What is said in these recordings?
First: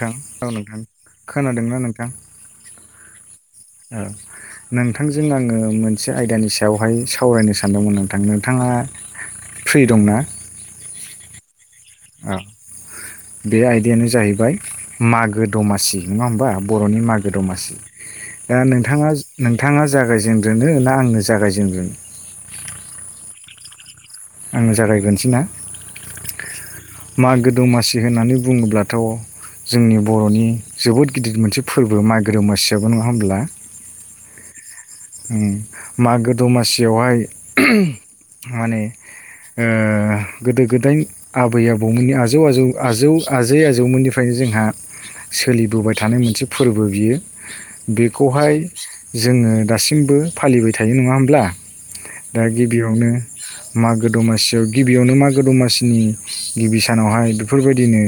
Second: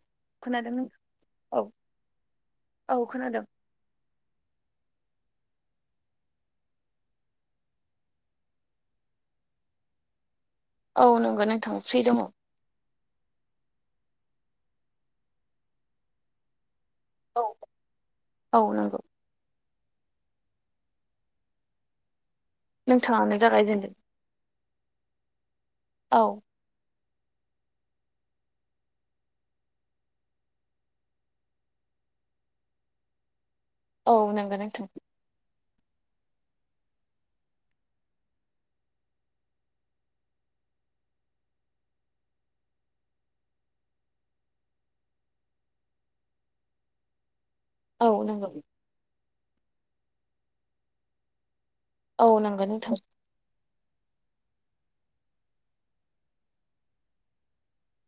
नोंथां औ खोनादों नोंथां नों औ खोनादोंना नोंथां? औ खोनादों। औ नों थांजों आङो मोनसे आयदानि सायावहाय सावरायनो सानदोंमोन नोंथां नोंथाङा फ्रि दंना? औ नंगौ नोंथां फ्रि दङ। औ बे आयदायानो जाहैबाय मागो दमासि नङा होमबा? बर'नि मागो दमासि दा औ नंगौ नोंथाङास नों थाङा जागायजेनग्रोनो ना आंनो जागायजेनग्रोनो? नोंथाङानो जागायजेनदो। आङो जागायग्रोनोसै ना? मागो दमासि होननानै बुङोब्लाथ' जोंनि बर'नि जोबोद गिदिर मोनसे फोरबो मागो दमासियाबो नङा होमब्ला? औ नोंगो नोंथां। उम मागो दमासियावहाय माने ओ गोदो-गोदाय आबै आबौमोननि आजौ - आजौ आजौ - आजै आजौमोननिफ्रायनो जोंहा सोलिबोबाय थानाय मोनसे फोरबो बियो। औ नंगौ बेखौहाय जोङो दासिमबो फालिबाय थायो नङा होमब्ला? औ दा नंगौ नोंथां गिबियावनो मागो दमासियाव गिबियावनो मागो दमासिनि गिबि सानावहाय बेफोरबायदिनो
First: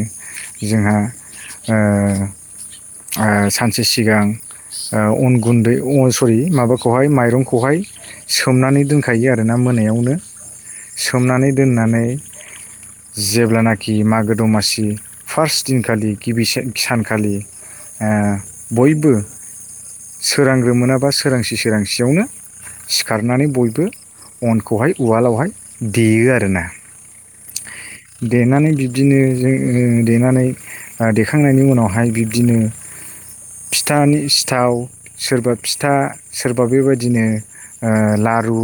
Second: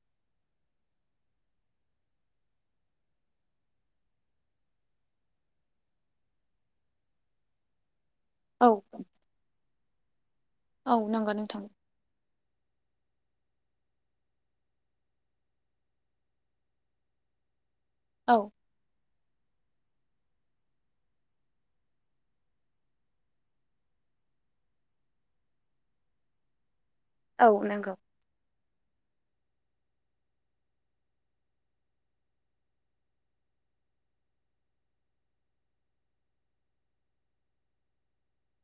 जोंहा ओ - ओ सानसे सिगां ओ अन गुन्दै सरि माबाखौहाय माइरंखौहाय औ सोमनानै दोनखायो आरो ना मोनायावनो औ नंगौ सोमनानै नोंथां दोननानै जेब्लानाखि मागो दमासि फार्स्ट दिनखालि गिबि से सानखालि ओ औ बयबो सोरांग्रोमोनाबा सोरांसि सोरांसियावनो सिखारनानै बयबो अनखौहाय उवालावहाय देयो आरो ना। औ नंगौ। बिब्दिनो जोङो देनानै ओ देखांनायनि उनावहाय बिब्दिनो फिथानि सिथाव सोरबा फिथा सोरबा बेबायदिनो ओ ला लारु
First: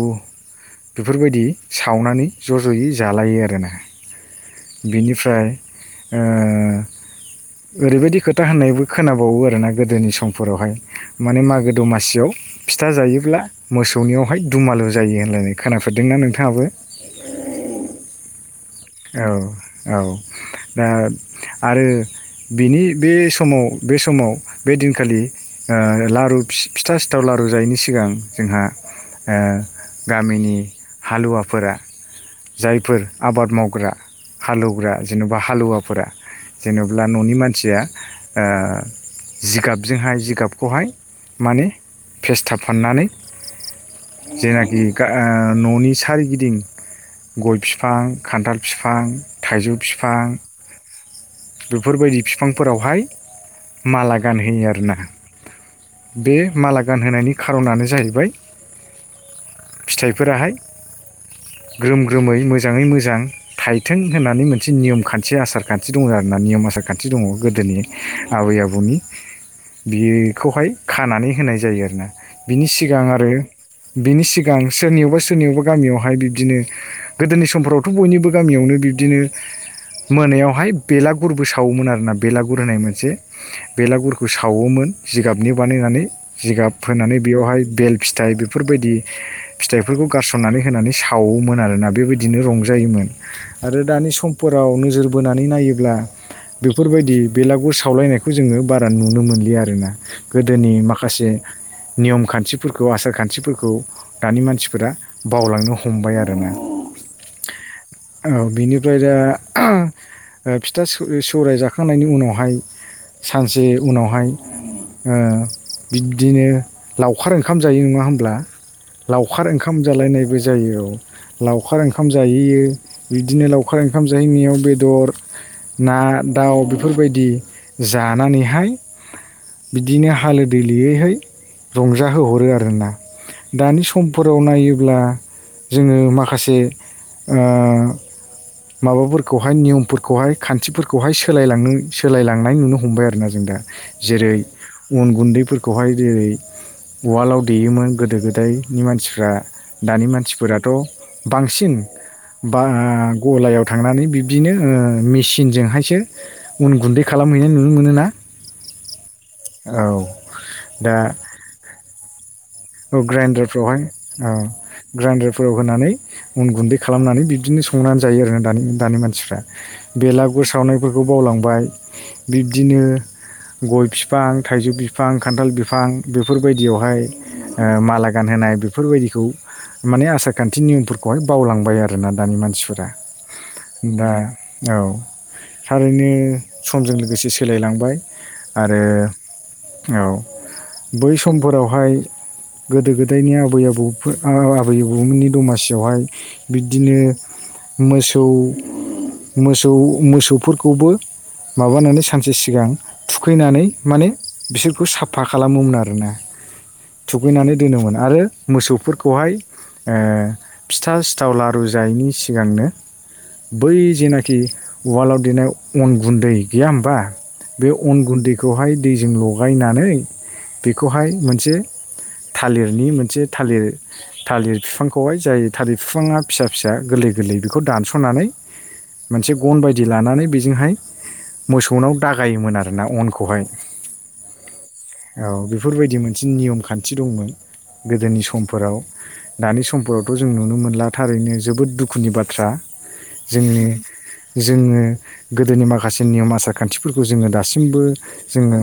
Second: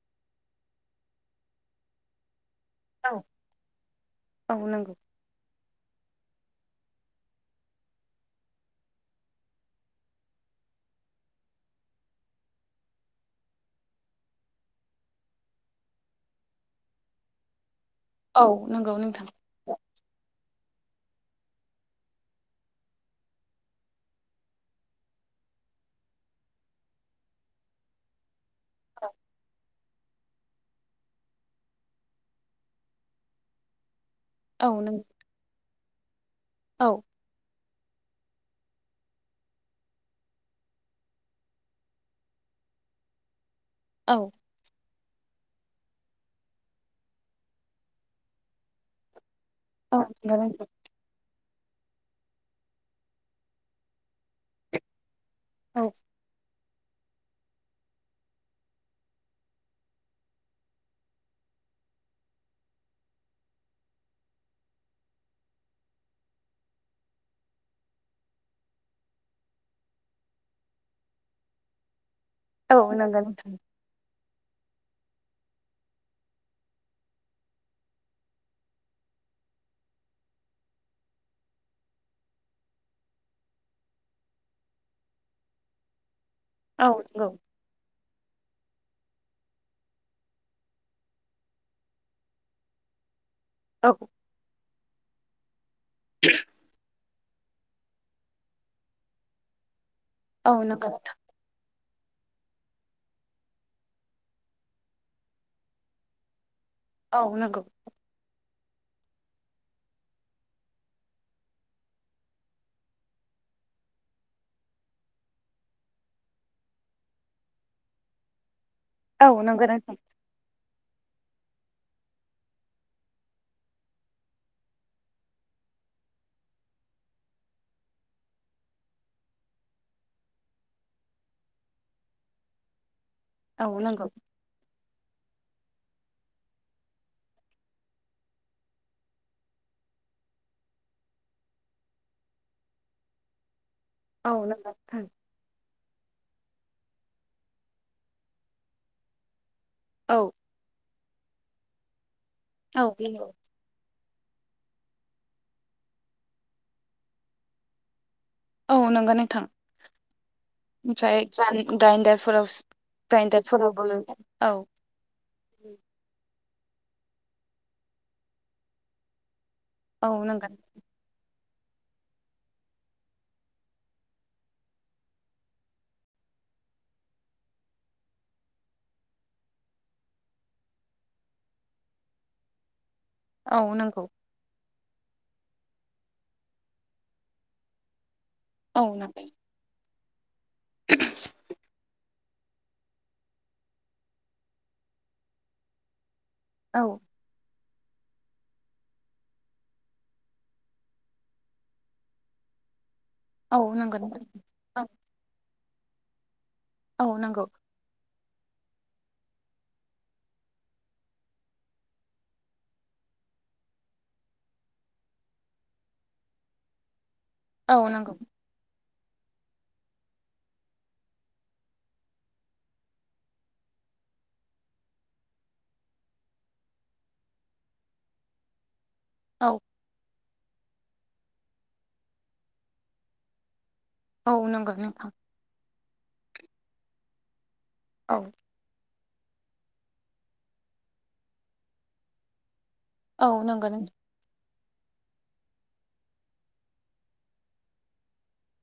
बेफोरबायदि सावनानै ज' ज'यै औ जालायो आरो ना। औ नंगौ बेनिफ्राय ओ ओरैबायदि खोथा होननायबो खोनाबावो आरोना गोदोनि समफोरावहाय माने मागो दमासियाव फिथा जायोब्ला मोसौनियावहाय दुमालु जायो होनलायनाय खोनाफेदोंना नोंथाङाबो? [unintelligible] औ नंगौ नोंथां औ औ दा आरो बिनि बे समाव बे समाव बे दिनखालि ओ लारु फिथा सिथाव लारु रजायैनि सिगां जोंहा गामिनि हालुवाफोरा जायफोर आबाद मावग्रा औ हालेवग्रा नों जेन'बा हालौवाफोरा औ जेनेब्ला न'नि मानसिया जिगाबजोंहाय जिगाबखौहाय माने फेस्थाब फाननानै औ जेनाखि ओ न'नि सारिगिदिं गय बिफां खान्थाल फिफां थाइजौ औ फिफां नंगौ नोंथां बेफोरबायदि बिफांफोरावहाय माला गानहोयो आरोना औ बे माला गानहोनायनि खारनानो जाहैबाय फिथाइफोराहाय ग्रोम रोमै मोजाङै मोजां थायथों होननानै मोनसे नियम खान्थि आसारखान्थि दं आर ना नियम आसार खान्थि दङ गोदोनि आबै आबौनि बेखौहाय खानानै होनाय जायो आरोना बिनि औ सिगां नंगौ आरो नोंथां बिनि सिगां सोरनियावबा सोरनियावबा गामियावहाय बिब्दिनो गोदोनि समफोरावथ' बयनिबो गामियावनो बिब्दिनो मोनायावहाय बेलागुरबो सावोमोन आरोना बेलागुर होननाय मोनसे बेलागुरखौ सावोमोन जिगाबनि बानायनानै जिगाब औ फोनानै नंगौ बेवहाय बेल्ट फिथाइ बेफोरबायदि फिथाइफोरखौ गारसननानै होनानै सावोमोन आरोना बेबायदिनो रंजायोमोन आरो औ दानि समफोराव नोजोर बोनानै नायोब ब्ला बेफोरबायदि बेलागुर सावलायनायखौ जोङो बारा नुनो मोनलि आरोना औ गोदोनि नंगौ नोंथां माखासे नियम खान्थिफोरखौ आसार खान्थिफोरखौ दानि मानसिफोरा बावलांनो हमबाय आरोना औ नंगौ बेनिफ्राय दा फिथा सौराय जाखांनायनि उनावहाय सानसे उनावहाय ओ बिदिनो लावखार ओंखाम जायो नङा होमब्ला औ लावखार नंगौ ओंखाम नोंथां जालायनायबो जायो लावखार लावखार ओंखाम जाहैयो बिदिनो लावखार ओंखाम जाहैनायाव बेदर ना दाउ बेफोरबायदि जानानैहाय बिदिनो हालोदलियैहाय रंजाहोहरो आरोना औ दानि नंगौ समफोराव नायोब्ला जोङो माखासे माखासे माबाफोरखौहाय नियमफोरखौहाय खान्थिफोरखौहाय सोलायलांनो सोलायलांनाय नुनो हमबाय आरोना जों दा औ जेरै नंगौ नोंथां उन गुन्दैफोरखौहाय जेरै उवालाव देयोमोन गोदो गोदायनि मानसिफ्रा दानि औ मानसिफोराथ' बांसिन बा औ नंगौ गलायाव थांनानै बिदिनो मेसिनजोंहायसो उन गुन्दै खालामहैनाय नुनो मोनो ना औ नंगौ नोंथां दा ओमफ्राय दाइदारफोराव ग्राइन्डारफ्रावहाय औ ग्राइन्डारफ्राव होनानै उन गुन्दै खालामनानै बिदिनो संनानै जायो आरो दानि दानि मानसिफ्रा औ बेलागुर नांगोन सावनायफोरखौ बावलांबाय बिब्दिनो गय बिफां थाइजौ बिफां खान्थाल बिफां बेफोरबायदियावहाय माला गानहोनाय बेफोरबायदिखौ माने आसार खान्थि नियमफोरखौहाय बावलांबाय आरोोना दानि मानसिफोरा औ नंगौ दा औ थारैनो समजों लोगोसे सोलायलांबाय आरो औ नांगोन औ बै समफोरावहाय गोदो गोदायनि आबै आबौफोर आबै आबौमोननि दमासियावहाय औ बिदिनो मोसौ मोसौ मोसौफोरखौबो माबानानै सानसे सिगां औ थुखैनानै माने नांगोन बिसोरखौ औ साफा खालामोमोन आरोना। औ नांगौ थुखैनानै दोनोमोन आरो मोसौफोरखौहाय ओ फिथा सिथाव लारु जायैनि सिगांनो बै जेनाखि वालाव देनाय अन गुन्दै गैया होमबा बे औ अन नांगौ गुन्दैखौहाय दैजों लगायनानै बेखौहाय मोनसे थालिरनि मोनसे थालिर थालिर बिफांखौहाय जाय थालिर बिफाङा फिसा फिसा गोरलै गोरलै बेखौ दानसनानै मोनसे औ गन बायदि लानानै बेजोंहाय मोसौनाव दागायोमोन आरोना अनखौहाय औ नंगौ नोंथां औ बेफोरबायदि मोनसे नियम खान्थि दंमोन औ गोदोनि समफोराव। दानि समफोरावथ' जों नुनो मोनला थारैनो जोबोद दुखुनि बाथ्रा औ जोंनि नंगौ नों जोङो गोदोनि माखासे नियम आसार खान्थिफोरखौ जोङो दासिमबो जोङो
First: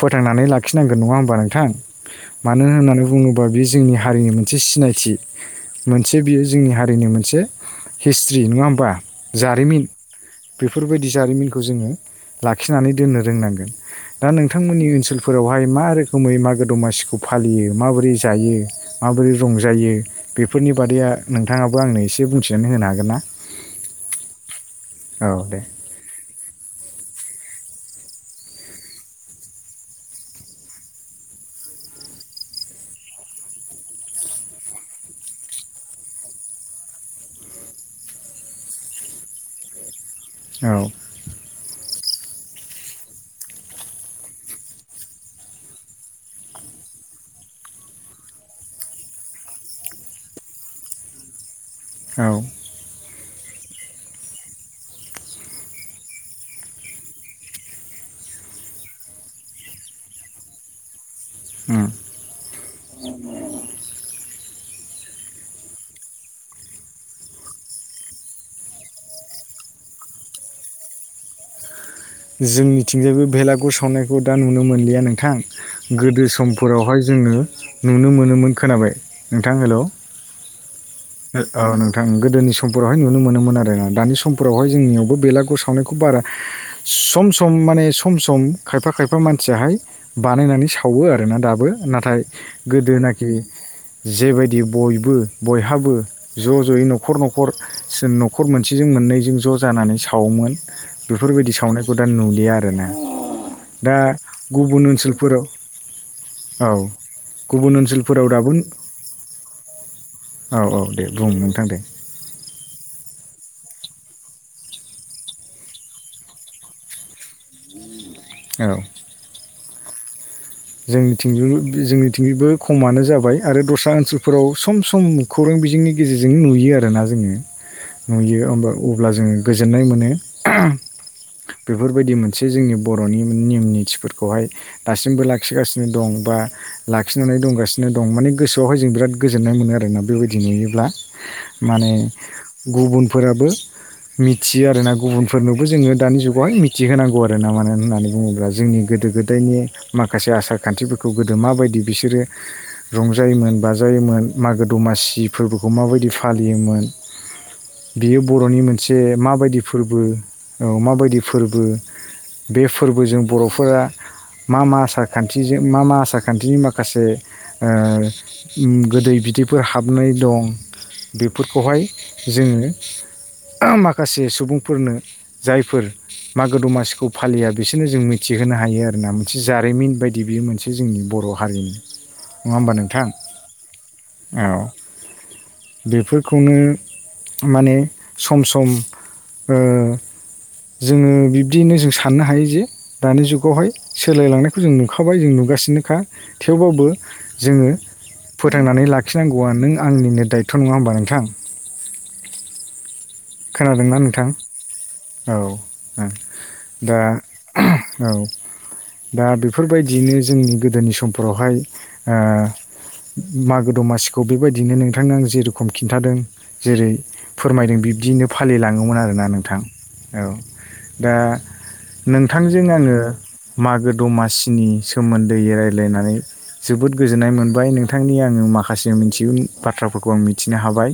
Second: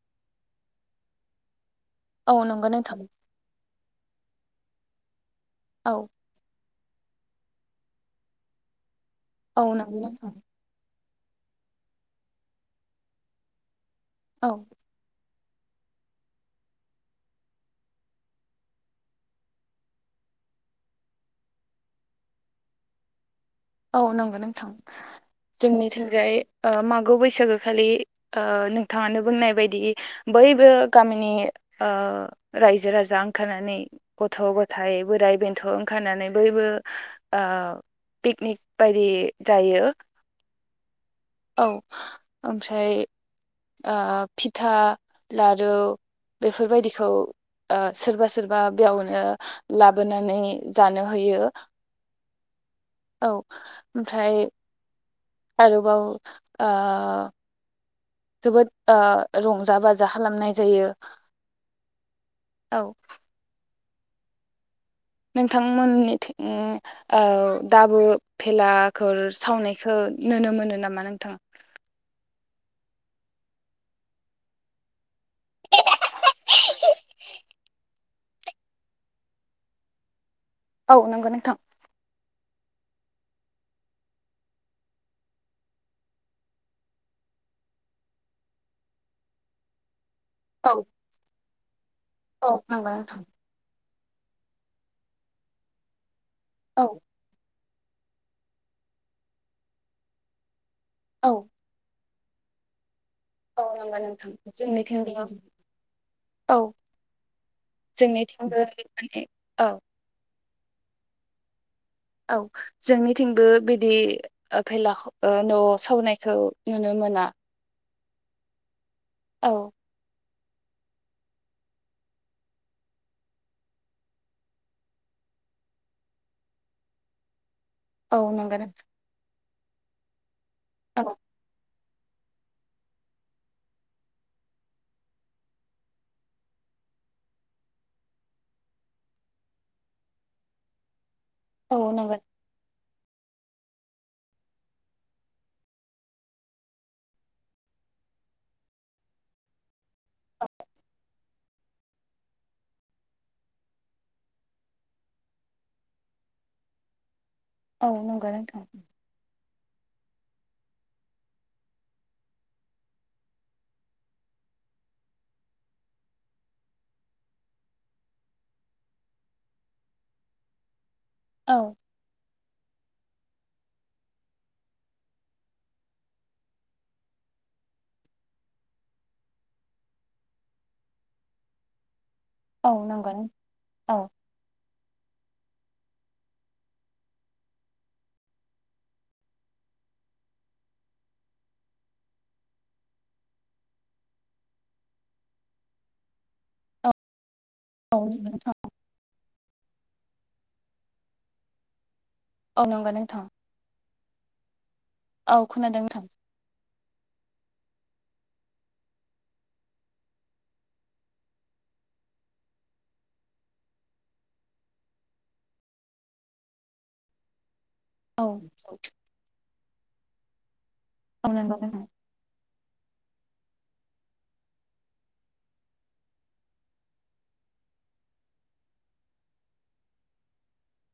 फोथां नानै लाखिनांगोन नङा होमबा नोंथां। औ मानो नंगौ नोंथां होननानै बुङोबा बेयो जोंनि हारिनि मोनसे सिनायथि औ मोनसे बियो जोंनि हारि ओरैनो मोनसे हिस्ट्रि नङा होमबा औ जारिमिन नंगौ नोंथां बेफोरबायदि जारिमिनखौ जोङो लाखिनानै दोननो रोंनांगोन दा औ नोंथांमोननि ओन्सोल फोरावहाय मा रोखोमै मागो दमासिखौ फालियो माबोरै जायो माबोरै रंजायो बेफोरनि बादैया नोंथाङाबो आंनो एसे बुंथिनानै होनो हागोन ना? औ नंगौ नोंथां औ दे जोंनिथिंजाय ओ मागो बैसागो खालि ओ नोंथाङानो बुंनाय बायदि बयबो गामिनि ओ राज्यो राजा ओंखारनानै गथ' गथाय बोराय बेन्थ' ओंखारनानै बयबो ओ ओ पिकनिक बायदि जायो। औ औ ओमफ्राय ओ फिथा, लारु बेफोरबायदिखौ ओ सोरबा सोरबा बेयावनो लाबोनानै जानो होयो। औ औ ओमफ्राय आरोबाव ओ जोबोद ओ रंजा-बाजा खालामनाय जायो। ओम औ नोंथांमोननिथि ओ दाबो भेलाघोर सावनायखो नुनो मोनो नामा नोंथाङ? जोंनिथिंजायबो बेलागुर सावनायखौ दा नुनो मोनलिया नों थां गोदो समफोरावहाय जोंनो नुनो मोनो मोन खोनाबाय नोंथां हेल' औ नंगौ औ नोंथां गोदोनि समफोरावहाय नुनो मोनोमोन आरो ना दानि समफोरावहाय जोंनियावबो बेलागुर सावनायखौ बारा सम सम माने सम सम खायफा खायफा मानसियाहाय बानायनानै औ सावो आरोना दाबो नाथाय औ नंगौ नोंथां। गोदोनाखि जेबायदि बयबो बयहाबो ज' जयै औ नखर नखर नखर मोनसेजों मोननैजों ज' जानानै सावोमोन। औ बेफोरबायदि सावनायखौ दा नुलिया आरोना। औ दा नंगौ नोंथां गुबुन जोंनिथिंबो ओन्सोलफोराव औ गुबुन ओन्सोलफोराव जोंनिथिंबो दाबोन माने औ औ औ दे बुं नोंथां दे औ जोंनिथिंबो बिदि ओ भेलाख ओ न' सावनायखौ नुनो मोना। औ औ जोंनिंथिंबो जोंनिथिंबो खमानो जाबाय आरो दस्रा ओनसोलफोराव सम-सम खौरां बिजोंनि गेजेरजोंनो नुयो आरोना जोङो औ नुयो नंगौ होमबा नोंथां अब्ला जोङो गोजोननाय मोनो औ बेफोरबायदि मोनसे जोंनि बर'नि नियम निथिफोरखौहाय दासिमबो लाख खिगासिनो दं बा लाखिनानै दंगासिनो दं माने गोसोआवहाय जों बिराद गोजोननाय मोनो आरोना बेबायदि नुयोब्ला औ माने नंगौ गुबुनफोराबो मिथियो आरोना गुबुनफोरनोबो जोङो दानि जुगावहाय मिथिहोनांगौ आरोना मानो होननानै बुङोब्ला जोंनि गो दो गोदायनि माखा से आसार खान्थिफोरखौ गोदो माबायदि बिसोरो रंजायोमोन बाजायोमोन मागो दमासि फोरबोखौ माबायदि फालियोमोन औ बियो नंगौ बर'नि नोंथां मोनसे माबायदि फोरबो औ माबायदि फोरबो बे फोरबोजों बर'फोरा मा मा आसा खान्थिजो मा मा आसार खान्थिनि माखासे ओ ओम गोदै बिदैफोर हाबनाय दं औ बेफोरखौहाय जोङो माखासे सुबुंफोरनो जायफोर मागो दमासिखौ फालिया बिसोरनो जों मिथिहोनो हायो आरोना मोनसे जारिमिन बायदि बियो मोनसे जोंनि बर' हारिनि नङा औ होमबा नोंथां नंगौ औ औ बेफोरखौनो माने सम सम ओ जोङो बिब्दियैनो जों साननो हायो जे दानि जुगावहाय सोलायलांनायखौ जों नुखा खाबाय जों नुगासिनोखा थेवबाबो औ जोङो औ नंगौ नोंथां फोथांनानै लाखिनांगौआ नों आंनिनो दायथ' नङा होमबा नोंथां। औ नंगौ नोंथां खोनादोंना नोंथां औ ओ खोनादों नोंथां दा औ दा बेफोरबायदियैनो जोंनि गोदोनि समफोरावहाय ओ मागो दमासिखौ बेबायदिनो नोंथांनो आं जेरखम खिन्थादों जेरै फोरमायदों बिब औ दिनो औ फालिलाङोमोन आरोना नोंथां औ दा औ नंगौ नोंथां। नोंथां जों आङो मागो दमासिनि सोमोन्दै रायलायनानै जोबोद गोजोननाय मोनबाय नोंथांनि आङो माखासे मिनथिगौनि बाथ्राफोरखौ आं मिथिनो हाबाय।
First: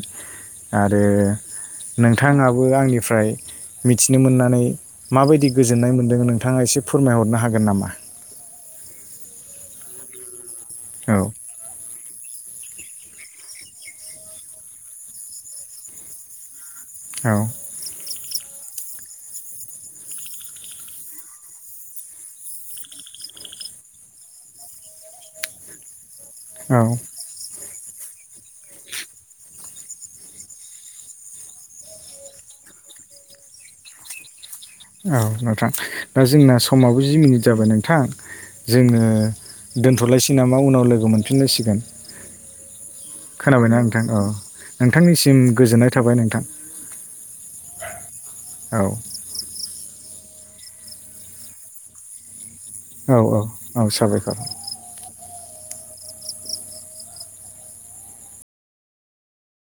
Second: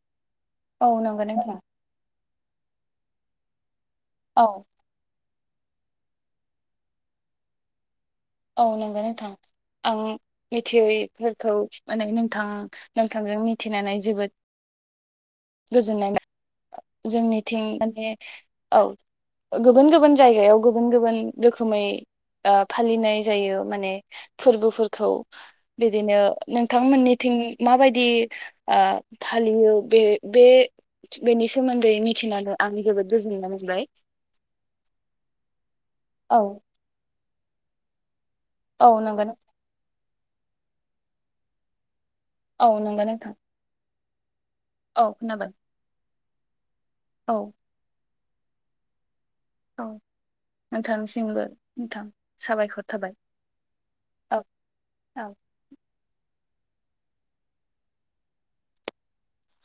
औ आरो नंगौ नोंथां। नोंथाङाबो आंनिफ्राय मिथिनो औ मोननानै माबायदि गोजोन्नाय मोन्दों नोंथाङा एसे फोरमायहरनो हागोन नामा? औ नंगौ नोंथां आं औ मिथियैफोरखौ माने नोंथाङा नोंथांजों मिथिनानै जोबोद गोजोननाय औ जोंनिथिं माने औ गुबुन गुबुन जायगायाव गुबुन गुबुन रोखोमै ओ फालिनाय जायो माने फोरबोफोरखौ बिदिनो औ नोंथांमोननिथिं माबायदि ओ फालियो बे बे बेनि सोमोन्दै मिथिनानै आं जोबोद गोजोननाय मोनबाय। औ नोंथां दा औ जोंना समाबो जि मिनिट जाबाय नोंथां औ जोङो नंगौ दोनथ'लायसै नामा उनाव लोगो मोनफिनलायसिगोन। औ नंगो नोंथां थां अ औ नोंथांनिसिम खोनाबाय गोजोननाय थाबाय नोंथां। औ औ औ नोंथांनिसिमबो नोंथां साबायखर थाबाय औ औ औ साबायखर औ औ